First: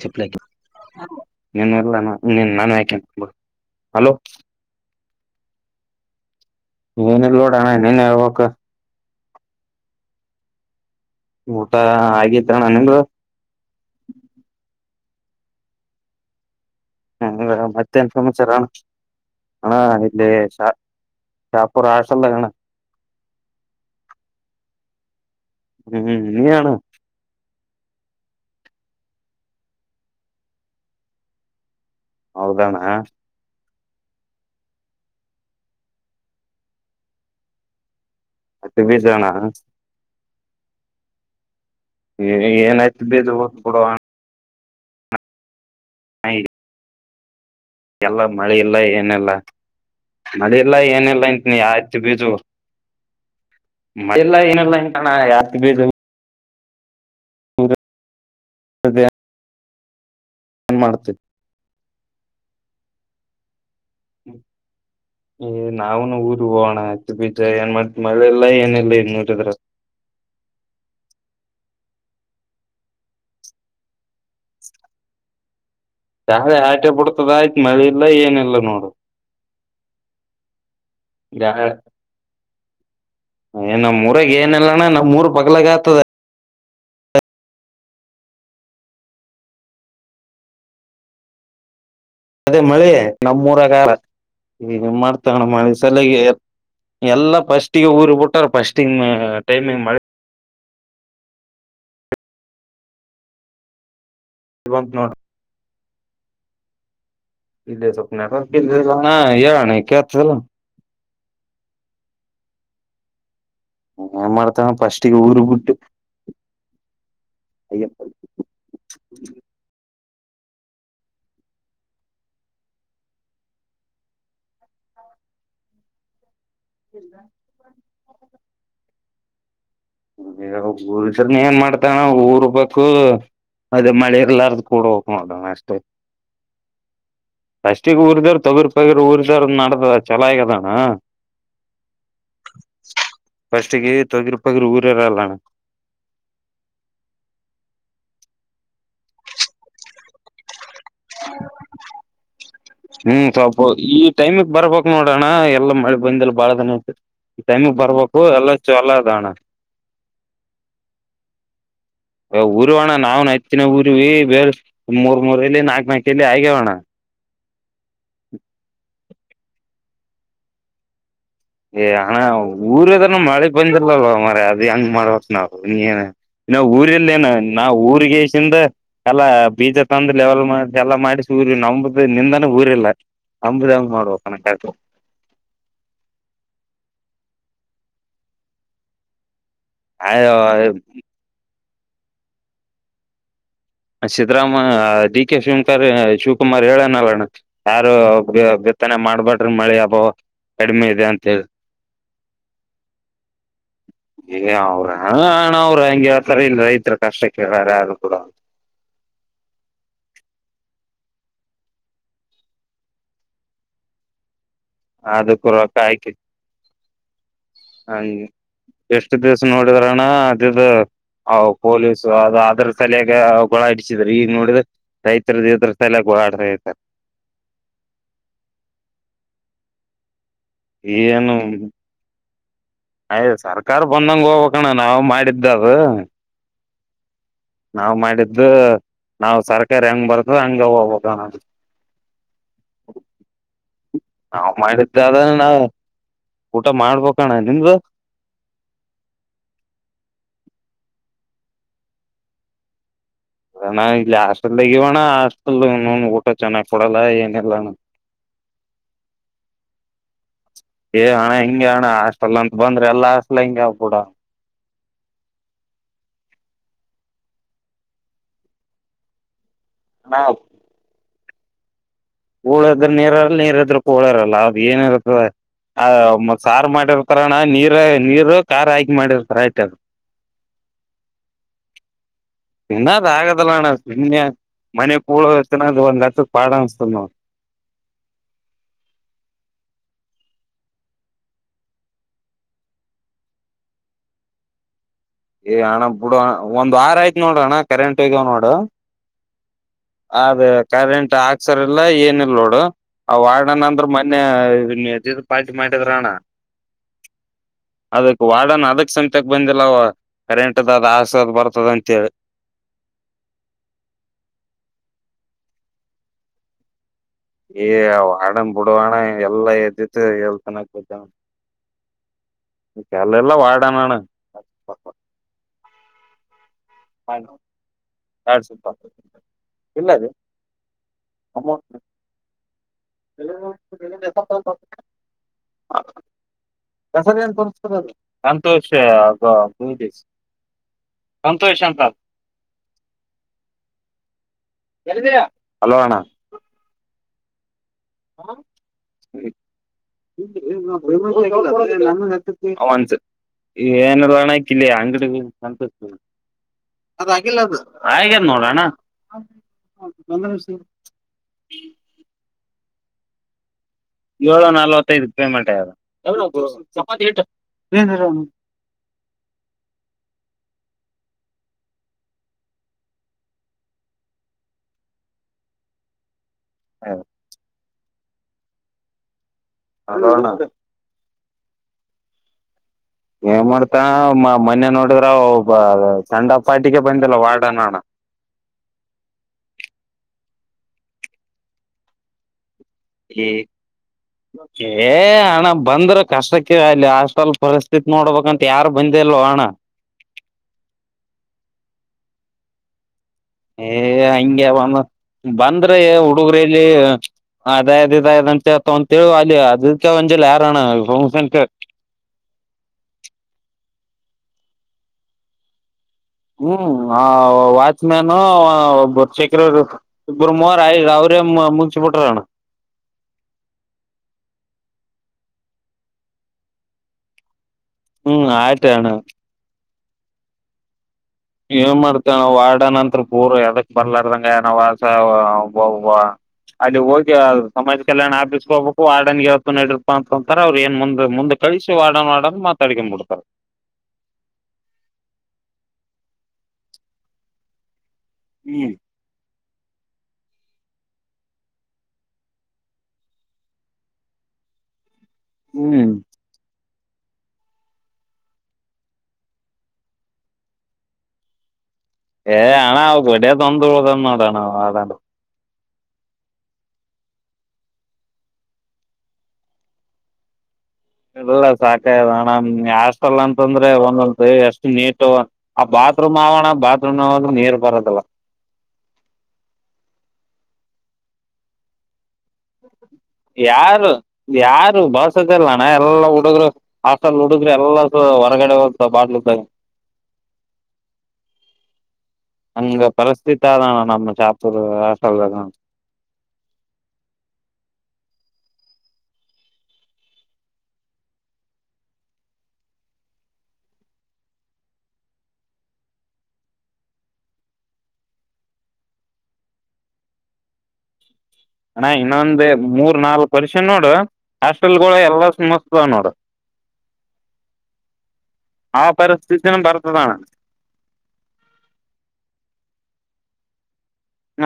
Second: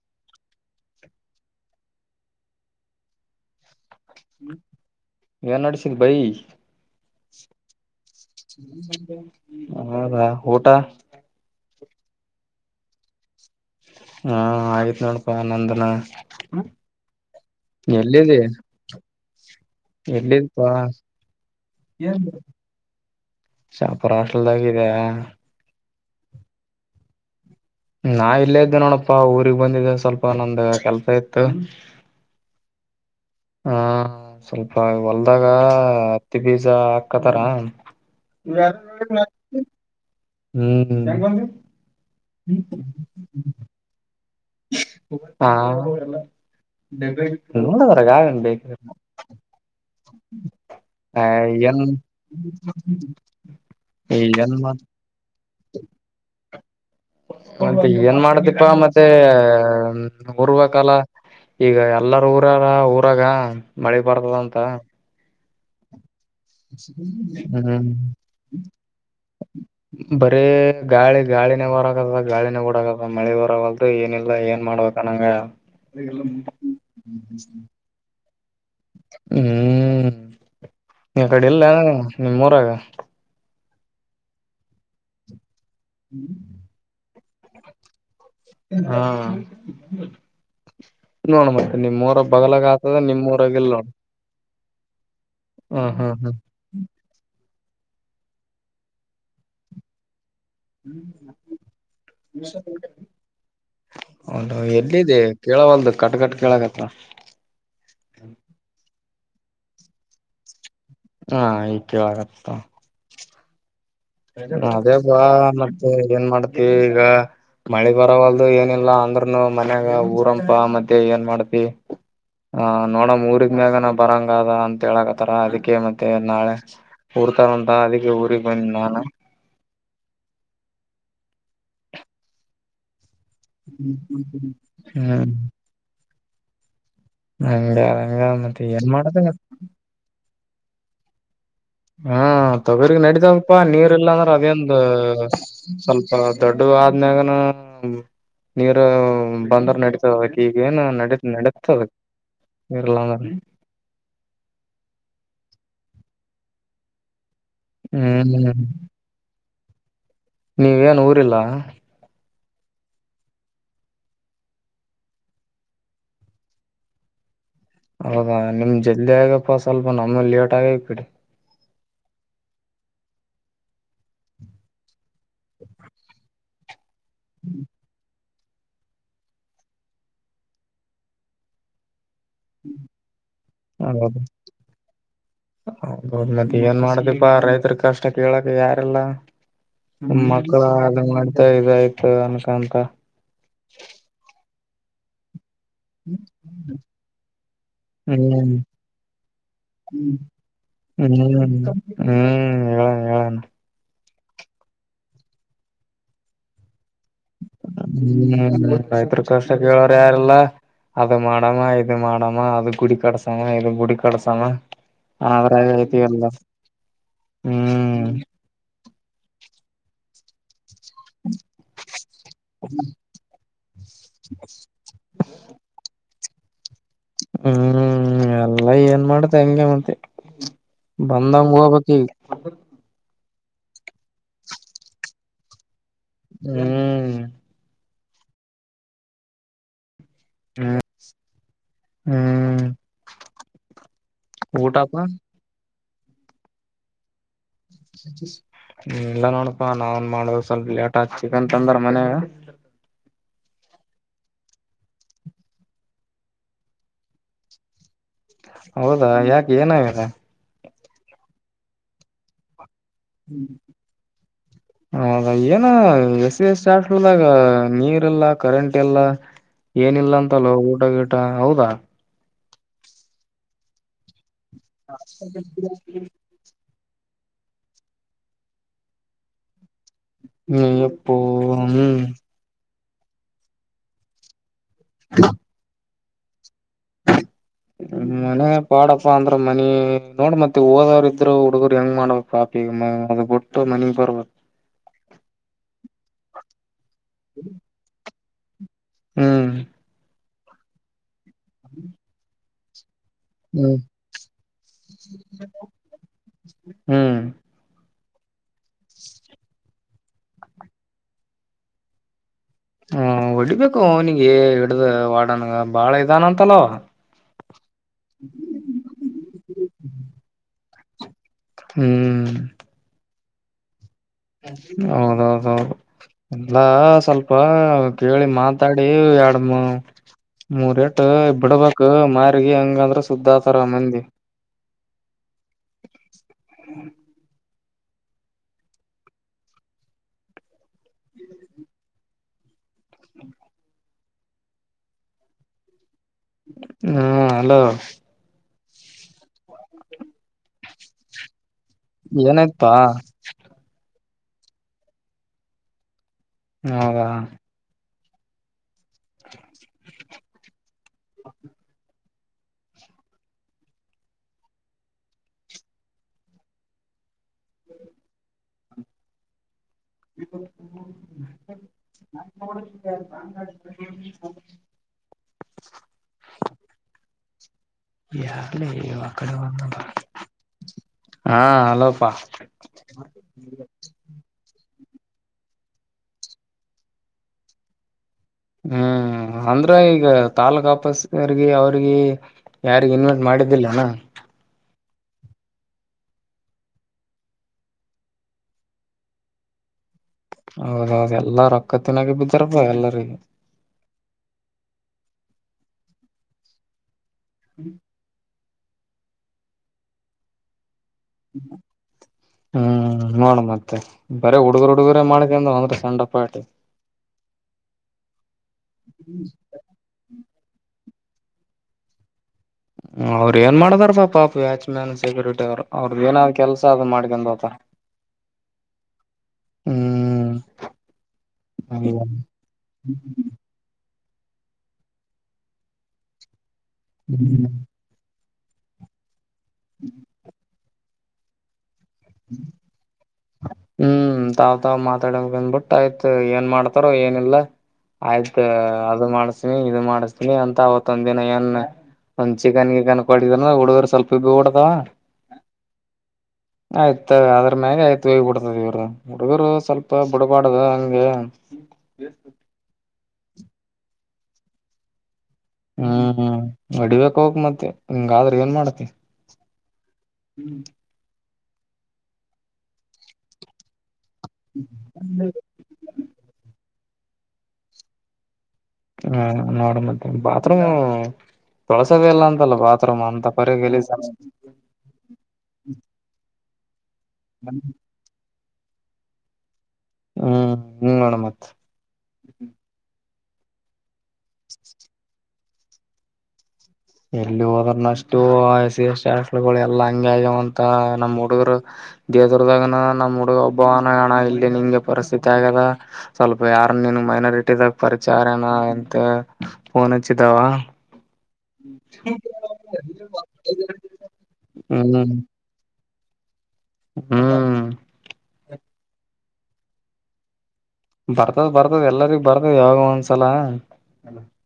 ಚಪ್ಲಕ ನೀನು ಇಲ್ಲ ನಾನು ಯಾಕನೆ ಹಲೋ ಏನ್ ನಡ್ಸಿದ್ ಬೈ ಏನಲ್ಲೋಡಣ ನೀನೇ ಹೇಳಬೇಕು ಹಾದಾ ಊಟ ಊಟ ಆಗತ್ ಅಣ್ಣ ನಿಂದು ಹಾ ಆಗತ್ ನೋಡಪಾ ನಂದನ ಹ್ಮ ಮತ್ತೆನು ಸಂಚರ ಎಲ್ಲಿಪ್ಪಾ ಶಾಪುರ್ ಹಾಸ್ಟೆಲ್ದಾಗ ಅಣ್ಣ ಶಾಹಾಪುರ ಹಾಸ್ಟೆಲ್ ದಾಗಿದೆ ಹ್ಮ್ ಇನ ನಾ ಇಲ್ಲೇ ಇದ್ದೆ ನೋಡಪ್ಪಾ ಊಗ್ ಬಂದಿದ್ದ ಸ್ವಲ್ಪ ನಂದ ಕೆಲ್ಸ ಇತ್ತು ಹೌದಾನಾ ಹಾ ಸ್ವಲ್ಪ ಹೊಲ್ದಾಗ ಹತ್ತಿ ಬೀಜ ಹಾಕತಾರ ಹತ್ತಿ ಬೀಜ ಅಣ್ಣ ಹ್ಮ ಏನಾಯ್ತು ಬೀಜ ಹೋಗದ ಕೊಡುವ ಹಾ ಹ ನವೆ ಎಲ್ಲ ಮಳ ಇಲ್ಲ ಏನಲ್ಲ ಮಲ್ಲಾಯ ಎನ ಲೈನ್ ನೀ ಏನ್ ಆತ್ತಿು ಬೀಜು ಮೆಲ್ಲ ಏನ್ ಏನೆಲ್ಲಾ ಇನ್ಕಣ ಯ ಬ ಮತ್ತೆ ಏನ್ ಮಾಡದಪ್ಪಾ ಮತ್ತೆ ಏನ್ ಉರ್ಬೇಕಲ್ಲ ಮಾಡ್ತಿ ಈಗ ಎಲ್ಲಾರ ಊರಾರ ಊರಾಗ ಮಳೆ ಬರ್ತದ ಅಂತ ಹ ನಾವುನು ಊ ಹ್ಮ ಏನಿಲ್ಲ ಇನ್ ನೋಡಿದ್ರ ಬರ ಗಾಳ ಗಾಳ ಗಾಳಿನೇ ಹೊರಾಗದ ಗಾಳಿನೆ ಗೂಡಗದ ಮಳೆ ಹೊರಾಗಲ್ದು ಏನಿಲ್ಲ ಏನ್ ಮಾಡ್ಬೇಕ ನಂಗ ಸಳೆ ಆಟೆ ಬಿಡ್ತದ ಆಯ್ತ್ ಮಳೆ ಇಲ್ಲ ಏನಿಲ್ಲ ನೋಡು ಹ್ಮ್ ನಿ ಕಡೆ ಎಲ್ಲ ಗಾಳಿ ನಿಮ್ಮೂರಾಗ ಏ ನಮ್ಮಊರಾಗ ಏನಲ್ಲಣ್ಣ ನಮ್ಮ್ಊರ್ ಪಗ್ಲಾಗ ಹ್ಮ್ ಹಾ ನೋಣ ಮ ನಿಮ್ಮ್ಊರ ಬಗ್ಲಾಗ ಆತದ ನಿಮ್ಮ್ಊರಾಗ ಇಲ್ಲೋ ಈ ಮಾಡ್ತಗೋಣ ಮಾಡಿ ಸಲಗೆ ಎಲ್ಲ ಸ್ಟ್ ಟ್ಟಿಗೆ ಊರು ಬಿಟ್ಟಾರ ಫಸ್ಟಿಂಗ್ ಮಿಂಗ್ ಮೆ ಹ್ಮ ಹೌದು ಬಂತ ನೋಡ ಎಲ್ಲಿದೆ ಕೇಳವಲ್ದು ಕಟ್ ಕಟ್ ಕೇಳಕತ್ರ ಇ ಸೊಪ್ನ ಯಾನ ಕೆಲ್ಲ. ಹಾ ಕ್ಕೆೆವಗತ್ತ ಏನ್ ಮಾಡ್ತಾನ ಅದೇ ಫಸ್ಟಿಗೆ ಬಾ ಊರು ಬಿಟ್ಟು ಮತ್ತೆ ಏನ್ ಮಾಡ್ತಿ ಈಗ. ಮಳಿ ಅಯ್ಯಪ್ಪ ಬರವಲ್ದು ಏನಿಲ್ಲಾ ಅಂದ್ರನು ಮನ್ಯಾಗ ಊರಂಪ ಮತ್ತೆ ಏನ್ ಮಾಡ್ತಿ. ಹ ನೋಡಮ ಊರಿಗ್ ಮ್ಯಾಗನ ಬರಂಗದ ಅಂತ ಹೇಳಕತ್ತಾರ ಅದಕ್ಕೆ ಮತ್ತೆ ನಾಳೆ. ಊರ್ತಾರಂತ ಅದಕ್ಕೆ ಊರಿಗೆ ಬಂದ ನಾನ. ಸರ್ನ ಏನ್ ಮಾಡ್ತಾನ ಊಡು ಬೇಕು. ಅದೇ ಮಳೆ ಎಲ್ಲರ್್ದ ಕೂಡ ಹೋಗಕ ಹ್ಮ್ ಮಾಡಣ ಅಷ್ಟೇ. ಹಂಗ ಅಷ್ಟಿಗ ಹಂಗ ಊರಿದವ ಮತ್ತೆ ತೊಗರ್ ಏನ್ ಪಗರ್ ಮಾಡದ ಊರಿದವ ನಡತದ ಚಲೋ ಆಗದಣ್ಣ. ಹಾ ತೊಗರಿಗ ನಡಿತಾವಪ್ಪಾ ನೀರ್ ಫಸ್ಟಿಗೆ ಇಲ್ಲಾ ಅಂದ್ರೆ ತೊಗಿರಿ ಪಗಿರಿ ಅದೇಂದು. ಅ ಊರಿರಲ್ಲಣ್ಣ ಸ್ವಲ್ಪ ದೊಡ್ಡ ಆದ್ಮ್ಯಾಗನ. ನೀರು ಬಂದರು ನಡತಾವ ಈಗ ಏನು ನಡ ನಡತದ. ಹ್ಮ್ ಸ್ವಲ್ಪ ಈ ಟೈಮಕ್ ಬರ್ಬೇಕಕ್ ನೋಡೋಣ ಎಲ್ಲ ಮಳೆ ಬಂದಲ್. ಬಾಳ್ದನ ಈ ಟೈಮಗ್ ಬರ್ಬೇಕು ಎಲ್ಲ ಹ್ಮ್ ಚಲ ಅದಣ್ಣ. ನೀವೇನ್ ಊರಿಲ್ಲ. ಊರುವ ಅಣ್ಣ ನಾವ್ ಹತ್ಿನ ಊರ್ ಬೇ ಮೂರ್ ಮೂರಲ್ಲಿ ನಾಕ್ ನಾಕಲ್ಲಿ ಆಗ್ಯವಣ್ಣ. ಹೌದಾ ನಿಮ್ ಜಲ್ದಿ ಆಗಪ್ಪ ಸ್ವಲ್ಪ ನಮ್ಮ ಲೇಟ್ ಆಗ ಬಿಡಿ. ಏ ಹಣ್ಣ ಊರದನ ಮಳೆಗ್ ಬಂದಿಲ್ಲಲ್ವ ಮ್ರ ಅದ ಹೆಂಗ್ ಮಾಡವ. ಏನ ಇನ್ನ ಊರಿಲ್ಲ ಏನ ನಾ ಊರಿಗೆ. ಿಂದ ಎಲ್ಲ ಬೀಜ ತಂದು ಲೆವೆಲ್ ಮಾಡ ಎಲ್ಲ ಮಾಡಿ ಸೂರ್ಯ ನಂಬ. ನಿಂದಾನೆ ಊರ ಇಲ್ಲ ಅಂಬದ ಹೌದು ಮಾಡುವನಗೆು. ಹೌದೌದು ಮತ್ತೆ ಏನ್ ಮಾಡ್ದಿಪ್ಪಾ ರೈತರ ಕಷ್ಟ ಕೇಳಕ್ ಯಾರೆಲ್ಲ. ಅ ಮಕ್ಳ ಅ ಮಂತ ಇದಯ್ತ ಅನ್ಕಂತ. ಸಿದ್ದರಾಮ ಡಿ ಕೆ ಗೆ ಹೇಳಿ. ಶಿವಕುಮಾರ್ ಹೇಳನಲ್ಲಣ್ಣ ಯಾರು ಹ್ಮ್ ಬಿತ್ತನೆ ಮಾಡ್ಬಡ್ರಿ ಮಳೆ ಅಭಾವ. ಕಡಿಮೆ ಇದೆ ಹ್ಮ್ ಅಂತ ಹ್ಮ್ ಹೇಳಣ ಹೇಳೋಣ. ಏ ಅವ್ರ ಹಣ್ಣ ಅವ್ರರು ಹಂಗೆ ಹತಾರೆ ಇಲ್ಲ ರೈತರ ಕಷ್ಟಕ್ಕೆೇಳಾರೆ ಅದು ಕೂಡ. ರೈತ್ರಕೋಶ ಕೇಳೋ್ರ ಯಾರೆಲ್ಲ. ಅದು ಮಾಡಾಮ ಇದು ಮಾಡಮ್ಮ ಅದು ಗುಡಿ ಕಡಿಸಮ ಗುಡಿ ಕಡಸಾಮ. ಅದಕ್ಕೂ ಹರ ರತಲ್ಲ. ಹ ಎಷ್ಟು ದಿವ್ಸ ನೋಡಿದ್ರಣ್ಣ ಅದುದು. ಹ ಪೊಲೀಸು ಅದು ಅದ್ರ ತಲಯಾಗ ಗಳ ಹಡಸಿದ್ರ ಈಗ ನೋಡಿದ ರೈತರದದು ಇದ್ರ ತಲ. [unintelligible] ಹ್ಮ್ ಎಲ್ಲ ಏನ್ ಮಾಡ್ದ ಹಂಗಗೆ ಮತ್ತೆ. ಏನು ಬಂದ ಹೋಗಬಾತೀವಿ. ಅಯ ಸರ್ಕಾರ ಬಂದಂಗ ಹೋಗ್ಕಣ್ಣ ನಾವವು ಮಾಡಿದ್ದದು. ಹ್ಮ್. ನಾವ್ ಮಾಡಿದ್ದ್ ನಾವ್ ಸರ್ಕಾರ ಹೆಂಗ್ ಬರುತ್ತ. ಹಂಗೆ ಹೋಗ್ಬೇಕು. ಹ್ಮ್ ನಾವ್ ಊಟಪ್ಪ ಮಾಡಿದ್ದೆ ಆದ್ರ ನಾ ಊಟ ಮಾಡ್ಬೇಕಣ. ನಿಮ್ದು ಹ್ಮ ಎಲ್ಲ ನೋಡಪಾ ನಾನ್ ಮಾಡುದು ಸ್ವಲ್ಪ. ಚಿಕನ್ ತಂದ್ರ ಮನ್ಯಾಗ. ಅಣ್ಣ ಇಲ್ಲಿ ಹಾಸ್ಟೆಲ್ದಾಗವಣ್ಣ ಹಾಸ್ಟೆಲ್ ನ ಊಟ ಚೆನ್ನಾಗ್ ಕೊಡಲ್ಲ ಏನ ಇಿಲ್ಲಣ್ಣ. ಹೌದಾ ಯಾಕೆ ಏನಾವ್ಯಾರ. ಹ ಆಷ್ಟಲ್ಲ. ಹೌದ ಏನ ಎಸ ಎ. ಾದಾಗ ನೀರ್ ಎಲ್ಲ ಕರೆಂಟ್ ಎಲ್ಲ ಏನಿಲ್ಲ ನಾ ಅಂತಲ್ಲ ಊಟ. ಹೌದಾ. ಹೋಳ ಇದ್ರ ನೀರ್ರಲ್ಲ ನೀರ್ ಇದ್ರಕ್ಕ ಹೂಳ ಇರಲ್ಲ ಅದು ಏನಿರುತ್ತದ ಸಾರು ಮಾಡಿ. ಿರ್ತಾರ ನಾ ನೀರ್ ನೀರು ಾರ್ ಹಾಕಿ ಮಾಡಿರ್ತಾರ ಆಯ್ತ. ನೀ ಎಪ್ಪ ಹ್ಮ ತಿನ್ನದ್ ಆಗದಲ್ಲಣ್ಣ ಸುಮ್ಮನೆ ಮನೆ ಕೂಳತ್ತಿನದು ಒಂದ್ ಹತ್ತಕ್ ಪಾಡ ಅನ್ಸ್ತದ ನೋಡ ಮನೆ ಪಾಡಪ್ಪ ಅಂದ್ರ ಮನ ನೋಡ್ ಮತ್ತೆ ಓದೋರ ಇದ್ರ್ ಹುಡ್ಗರು ಹೆಂಗ್ ಮಾಡ್ಬೇಕು ಪಾಪಿ ಅದು ಬಿಟ್ಟು ಮನಗ್ ಬರ್ಬೇಕು ಏ ಅಣ್ಣ ಬಿಡಣ ಒಂದ್ ವಾರ ಆಯ್ತ ನೋಡ ಅಣ್ಣ ಕರೆಂಟ್ ಇದಗಾವ ನೋಡ ಹ್ಮ್ ಅದೇ ಕರೆಂಟ್ ಹಾಕ್ಸರ್ಲ್ಲ ಏನ ಇಲ್ ನೋಡು ಆ ಹ್ಮ್ ವಣನಂದ್ರ ಮೊನ್ನ ಪಾ್ಟಿ ಮಾಡಟಿದ್ರ ಅಣ್ಣ ಹ್ಮ್ ಅದಕ್ ವಾಡನ್ ಅದಕ್ ಸಮತಕ್ ಬಂದಿಲ್ಲ ಅವ ಕರೆಂಟದ ಅದ ಆಸದ್ ಬರ್ತದ ಅಂತೇಳಿ ಹ್ಮ ಹೊಡಿಬೇಕು ನಿಿಗೆ ಹಿಡ್ದ ವಾಡನ್ ಬಾಳ ಇದಾನ ಅಂತಲ್ಲವ ಏ ಅಣ ಬಿಡ ಅಣ ಎಲ್ಲಾ ಎದ್ದತ್ತು ಎಲ್ ಚೆನ್ನಕ್ ಗತ ಹ್ಮ್ ಅಲ್ಲೆಲ್ಲ ವಾಡಾನು ಹೌದೌದೌದು ಅಲ್ಲಾ ಸ್ವಲ್ಪ ಕೇಳಿ ಮಾತಾಡಿ ಎರಡ್ಮ ಇಲ್ಲ ರೀ ಮೂರೇಟ್ ಬಿಡ್ಬೇಕಕ್ ಮಾರಗಿ ಹಂಗಂದ್ರ ಸುದ್ದಾತರ ಮಂದಿ ಕಸರಿನು ಪ ಸಂತೋಷ ಸಂತೋಷ ಅಂತ ಹಲೋ ಅಣ್ಣ ಹ್ಮ್ ಹಲೋ ಹ ಸರಿ ಏನಾಯ್ತಾ ನ್ಸ ಏನ ಅಂಗಡಿಂತ ಹೌದಾ ಹಾಗ ನೋಡೋಣ ಹ ಹ ಬಂದಷ ಏಳು ನಲ್ವತ್ತೈದ ಪೇಮೆಂಟ್ ಹೌ ಯಡೆ ಹಲೋ ಅಣ್ಣ ಹಾ ಹಲೋಪ್ಪಾ ಏನ್ ಮಾಡ್ತಾ ಮೊನ್ ನೋಡ್ ಮಾಡಡಿದ್ರ ಒಬ್ಬ ಸೆಂಡ್ ಅಪ್ ಪಾಟಿಗೆ ಬಂದಿಲ್ಲ ವಾರ್ಡ ನೋಣ ಹ್ಮ್ ಅಂದ್ರ ಈಗ ತಾಲೂಕ್ ಆಫೀಸ್ರ್ಗ ಅವ್ರಗ ಯಾರಿಗ ಇನ್ವೆಟ್ ಈ ಮಾಡಿದ್ದಿಲ್ಲನಾ ಏ ಹಣ ಬಂದ್ರ ಕಷ್ಟಕ್ಕೆ ಅಲ್ಲಿ ಹಾಸ್ಟೆಲ್ ಪರಿಸ್ಥಿತಿ ನೋಡ್ಬೇಕಂತ ಯಾರು ಬಂದಿಲ್ವೋ ಹಣ ಹೌದೌದು ಎಲ್ಲಾರ ರೊಕ್ಕತ್ತಿನಾಗ ಬಿದ್ದಾರಪ್ಪ ಎಲ್ಲರಿಗ ಏ ಹಂಗಗೆ ಒಂದ ಬಂದ್ರೆ ಹುಡುಗರಲ್ಲಿ ಅದೇ ಅದ್ ಇದ ಅದ ಅಂತ ಹೇತ ಒಂತೇಳಿ ಅಲ್ಲಿ ಅದಕ್ಕೆ ಒಂಜಲಿ ಯಾರೋಣ ಹ್ಮ್ ನೋಡ ಮತ್ತ ಮ ಬೇ ಹುಡುಗರು ಹುಡುಗರೇ ಮಾಡ್ತ ಅಂದ ಅಂದ್ರೆ ಸಣ್ಣ ಪಾರ್ಟಿ ಹ್ಮ್ ವಾಚ್ಮ್ಯಾನ್ರ್ ಚಕ್ರರು ಗು ಮವರ ಆ ಅವರ ಮುನ್ಸಿಪಟರ ಅವ್ ಏನ್ ಮಾಡಿದಾರ ಪಾ ಪಾಪ ವ್ಯಾಚ್ಮ್ಯಾನ್ ಸೆಕ್ರೆಟರಿ ಅವ್ ಅವ್ರದ್ದ ಏನಾದ್ ಕೆಲ್ಸ ಅದ್ ಮಾಡ್ಕಂಡ ಹತಾರ ಹ್ಮ್ ಆಯತಾನ ಹ್ಮ್ ಏನ್ ಮಾಡ್ತೇವ ನ ವಾರ್ಡ ನಂತ್ರ ಪೂರ್ ಎದಕ್ ಬರ್ಲಾರಂಗ ನಬ ಅಲ್ಲಿ ಹೋಗಿ ಸಮಾಜ ಕಲ್ಯಾಣ ಆ ಹೋಗ್ಬೇಕು ವಾರ್ಡನ್ಗೆ ಅವವತ್ತು ನಡಡಿರ್ಪ ಅಂತಕಂತಾರೆ ಅವ್ರು ಏನ್ ಮುಂದ ಮುಂದ ಕಳಿಸಿ ವಾರ್ಡನ್ ವಾರ್ಡನ್ ಮಾತಾಡಕೊಂಡ್ ಬಿಡ್ತಾರೆ ಹ್ಮ್ ತಾವ್ ತಾವ್ ಮಾತಾಡ ಬಂದ್ಬಿಟ್ಟ ಆಯ್ತು ಏನ್ ಮಾಡ್ತಾರೋ ಏನಿಲ್ಲ ಆಯ್ತ ಹ್ಮ್ ಅದು ಮಾಡಸ್ತನಿ ಇದು ಮಾಡಿಸತನಿ ಅಂತ ಅವತ್ತೊಂದ ದಿನ ಏನ್ ಒಂದ್ ಚಿಕನಗೆ ಕನ್ಕೊಂಡಿದ ಹುಡುಗರು ಸ್ವಲ್ಪ ಬಿ ಬಿಡದವ ಹ್ಮ್ ಆಯ್ತ ಅದ್ರ್ಯೆ ಆಯ್ತುಡ ವ ಹುಡುಗರು ಸ್ವಲ್ಪ ಬುಡಬಾಡದ ಹಂಗೆ ಏ ಆಣ ಬೆಡಿಯ ತೊಂದ ಉದಂದೋಡಣ ಅ ಹ್ಮ್ ಅಡಿಬೇಕಕ್ ಹೋಗಕ್ ಮತ್ತೆ ನಿಂಗಾದ್ರೆ ಏನ್ ಮಾಡತಿ ಹ್ಮ್ ಇಲ್ಲ ಸಾಕ ಅಣ್ಣ ಹಾಸ್ಟೆಲ್ ಅಂತಂದ್ರೆ ಒಂದೊ ಅ ಅಷ್ಟು ನೀಟ್ ಆ ಬಾತ್ರೂಮ್ ಆಗೋಣ ಬಾತ್ರೂಮ್ ನೀರ್ ಬರದಲ್ಲ ಹ್ಮ ನೋಡ ಮತ್ತೆ ಬಾತ್ರೂಮ್ ತಳಸವೇ ಎಲ್ಲ ಅಂತಲ್ಲ ಬಾತ್ರೂ ಯಾರು ಯಾರು ಬಾವಸದಲ್ಲಣ್ಣ ಎಲ್ಲ ಹುಡುಗರು ಆಲ್ ಹುಡುಗ್ರೆ ಎಲ್ಲ ಸ ಹೊರಗಡೆ ಹ ಬಾಟ್ಲು ಹ್ಮ್ ನಿಂಗ ನೋಣ ಮತ್ ಅಂಗ ಪರಿಸಸ್ಥಿತಾದ ನಮ್ಮ ಚಾಪುರು ವಸಲ್ದ ಎಲ್ಲಿ ಹೋದ್ರನಷ್ಟು ಸಿ ಎಸ್ಗಳು ಎಲ್ಲಾ ಹಂಗ ಆಗ್ಯವಂತ ನಮ್ಮ್ ಹುಡುಗರು ದೇದರ್ದಾಗನ ನಮ್ಮ್ ಹುಡುಗ ಒಬ್ಬವನ ಹಣ ಇಲ್ಲಿ ನಿಂಗೆ ಪರಿಸ್ಥಿತಿ ಆಗ್ಯದ ಸ್ವಲ್ಪ ಯಾರ್ ನೀನು ಮೈನಾರಿಟಿ ದಾಗ ಪರಿಚಾರನ ಎಂತ ಫನ್ಚದಾವ ಹಣ ಇನ್ನೊಂದ ಮೂರ್ ನಾಲ್ಕು ವರ್ಷ ನೋಡು ಹಾಸ್ಟೆಲ್ಗಳು ಹ್ಮ್ ಎಲ್ಲ ನೋಡ ಹ್ಮ್ ಆ ಪರಿಸಸ್ಥಿ ದನ ಬರತದಾನ ಬರ್ತದ ಬರ್ತದ ಎಲ್ಲರಿ ಬರ್ತದ ಯಾವ ಒಂದ್ಸಲ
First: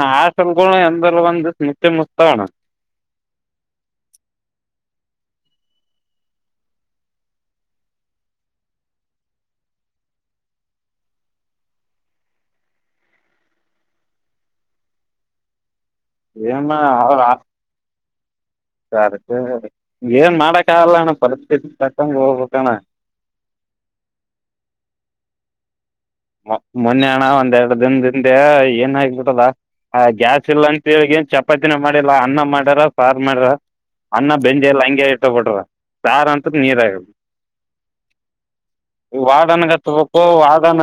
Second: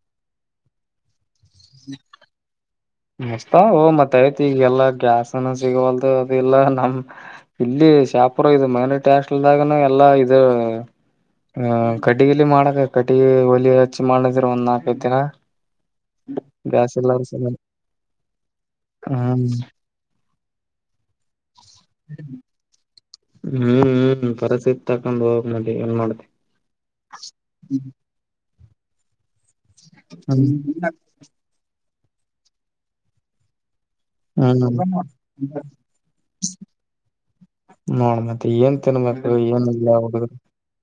ಆ ಸಲ್ಗ ಎಂದ ಒಂದ ಮುಚ್ಚ ಮುಚ್ತಾವಣ ಮಸ್ತ ಓ ಮತ್ತ ಆಯತಿ ಈಗ ಎಲ್ಲಾ ಗ್ಯಾಸ್ನ ಸಿಗವಲ್ದು ಅಲ್ಲಾ ನಮ ಇಲ್ಲಿ ಶಾಪುರ ಇದು ಮ ಟೇಸ್ಟ್ ಇಲ್ದಾಗನು ಎಲ್ಲಾ ಇದು ಹ ಕಟ್ಟಲಿ ಮಾಡಕ ಕಟ್ಟಿಗೆ ಒಲಿ ಹಚ್ಚಿ ಮಾಡಿದಿರ ಒಂದ್ ನಾಕೈದ್ ದಿನ ಏಮ್ಮ ಗ್ಯಾಸ್ ಅವ ಎಲ್ಲಾರ ಸಲ ಯಾರಕ್ಕೆ ಹ್ಮ್ ಏನ್ ಮಾಡಕಗಲ್ಲ ಅಣ್ಣ ಪರಿಸ್ಥಿತಿ ತಕ್ಕಂಗ್ ಹೋಗ್ಬೇಕಣ್ಣ ಹ್ಮ್ ಹ್ಮ್ ಪರಸಿತ್ ತಕೊಂಡ್ ಹೋಗ್ ಮಿ ಏನ್ ಮಾಡ ಮ ಮೊನ್ನೆ ಹಣ ಒಂದರಡು ದಿನದಿಂದೆ ಏನ್ ಆಗಬಿಟದಾ ಹ ಗ್ಯಾಸ್ ಇಲ್ಲ ಅಂತಗ ಏನ್ ಚಪಾತಿನ ಮಾಡಿಲ್ಲ ಅನ್ನ ಮಾಡ್ಯಾರ ಸಾರ್ ಮಾಡ್ಯಾರ ಅನ್ನ ಬೆಂಜಿ ಎಲ್ಲ ಹ್ಮ್ ಹಂಗೆ ಇರ್ತ ಬಿಟ್ರ ಸಾರ ಅಂತದ ನೀರ್ ಆಗಿ ನೋಡ್ ಮತ್ತೆ ಏನ್ ತಿನ್ಬೇಕು ವಾದನ ಏನ್ ಇಲ್ಲ ಹತ್ತಬೇಕು ಹುಡುಗರು ವಾದನ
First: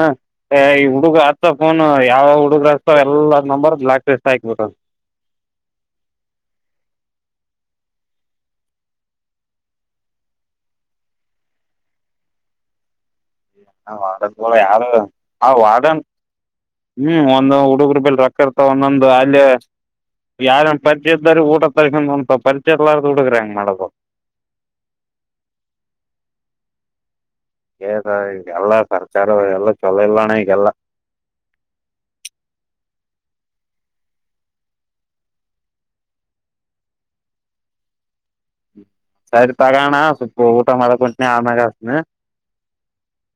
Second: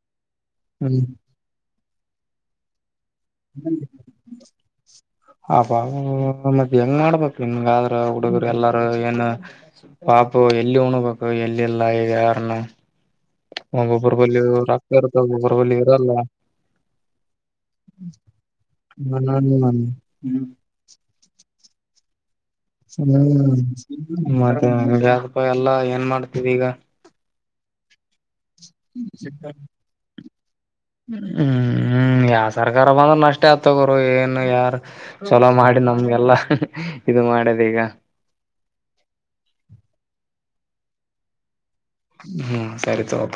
ಈ ಹ್ಮ್ ಹುಡುಗ ಆತ್ತಫೋನ್ ಯಾವ ಹುಡುಗರ ಹಚ್ತಾವ ಎಲ್ಲ ನಂಬರ್ ಬ್ಲಾಕ್ ಲಿಸ್ಟ್ ಹಾಕ್ಬಿಟ್ರ ಹಬ ಮತ್ತೆ ಹೆಂಗ್ ಮಾಡ್ಬೇಕು ಇನ್ನು ಹಾಗಾದ್ರ ಹುಡುಗರು ಎಲ್ಲಾರ ಏನು ಪಾಪು ಎಲ್ಲಿ ಉಣಬೇಕು ಎಲ್ಲಿಲ್ಲ ಈಗ ಯಾರನು ವದ ಯಾರು ಇರ್ತಾವ ಹ ಒಬ್ಬೊಬ್ಬರು ಬಲ್ಲಿ ವಡನ್ ಇರಲ್ಲ ಹ್ಮ್ ಒಂದು ಹುಡುಗರು ಬೆಲ್ ರೊಕ್ಕ ಇರ್ತ ಒಂದೊಂದು ಅಲ್ಲಿ ಹ್ಮ್ ಯಾರ ಊ ತ ಹ್ಮ್ ಮತ್ತೆ ಯಪ್ಪ ಎಲ್ಲಾ ಏನ್ ಮಾಡ್ತವಿ ಈಗ ಹ ಈಗೆಲ್ಲ ಸರ್ಕಾರ ಎಲ್ಲ ಚೊಲೋ ಇಲ್ಲಣ ಈಗೆಲ್ಲ ಹ್ಮ್ ಹ್ಮ್ ಯಾವ ಸರ್ಕಾರ ಬಂದ್ರ ನಷ್ಟೇ ಆತಗರು ಏನು ಯಾರು ಚಲೋ ಮಾಡಿ ನಮ್ಗೆಲ್ಲಾ ಇದು ಮಾಡದ್ ಈಗ ಸರಿ ತಗೋಣ ಸ್ವಪ ಊಟ ಮಾಡಕಂಟನಿ ಆಮ್ಯಾಗ ಹಚ್ತೀನಿ ಹ್ಮ್ ಸರಿ ತತ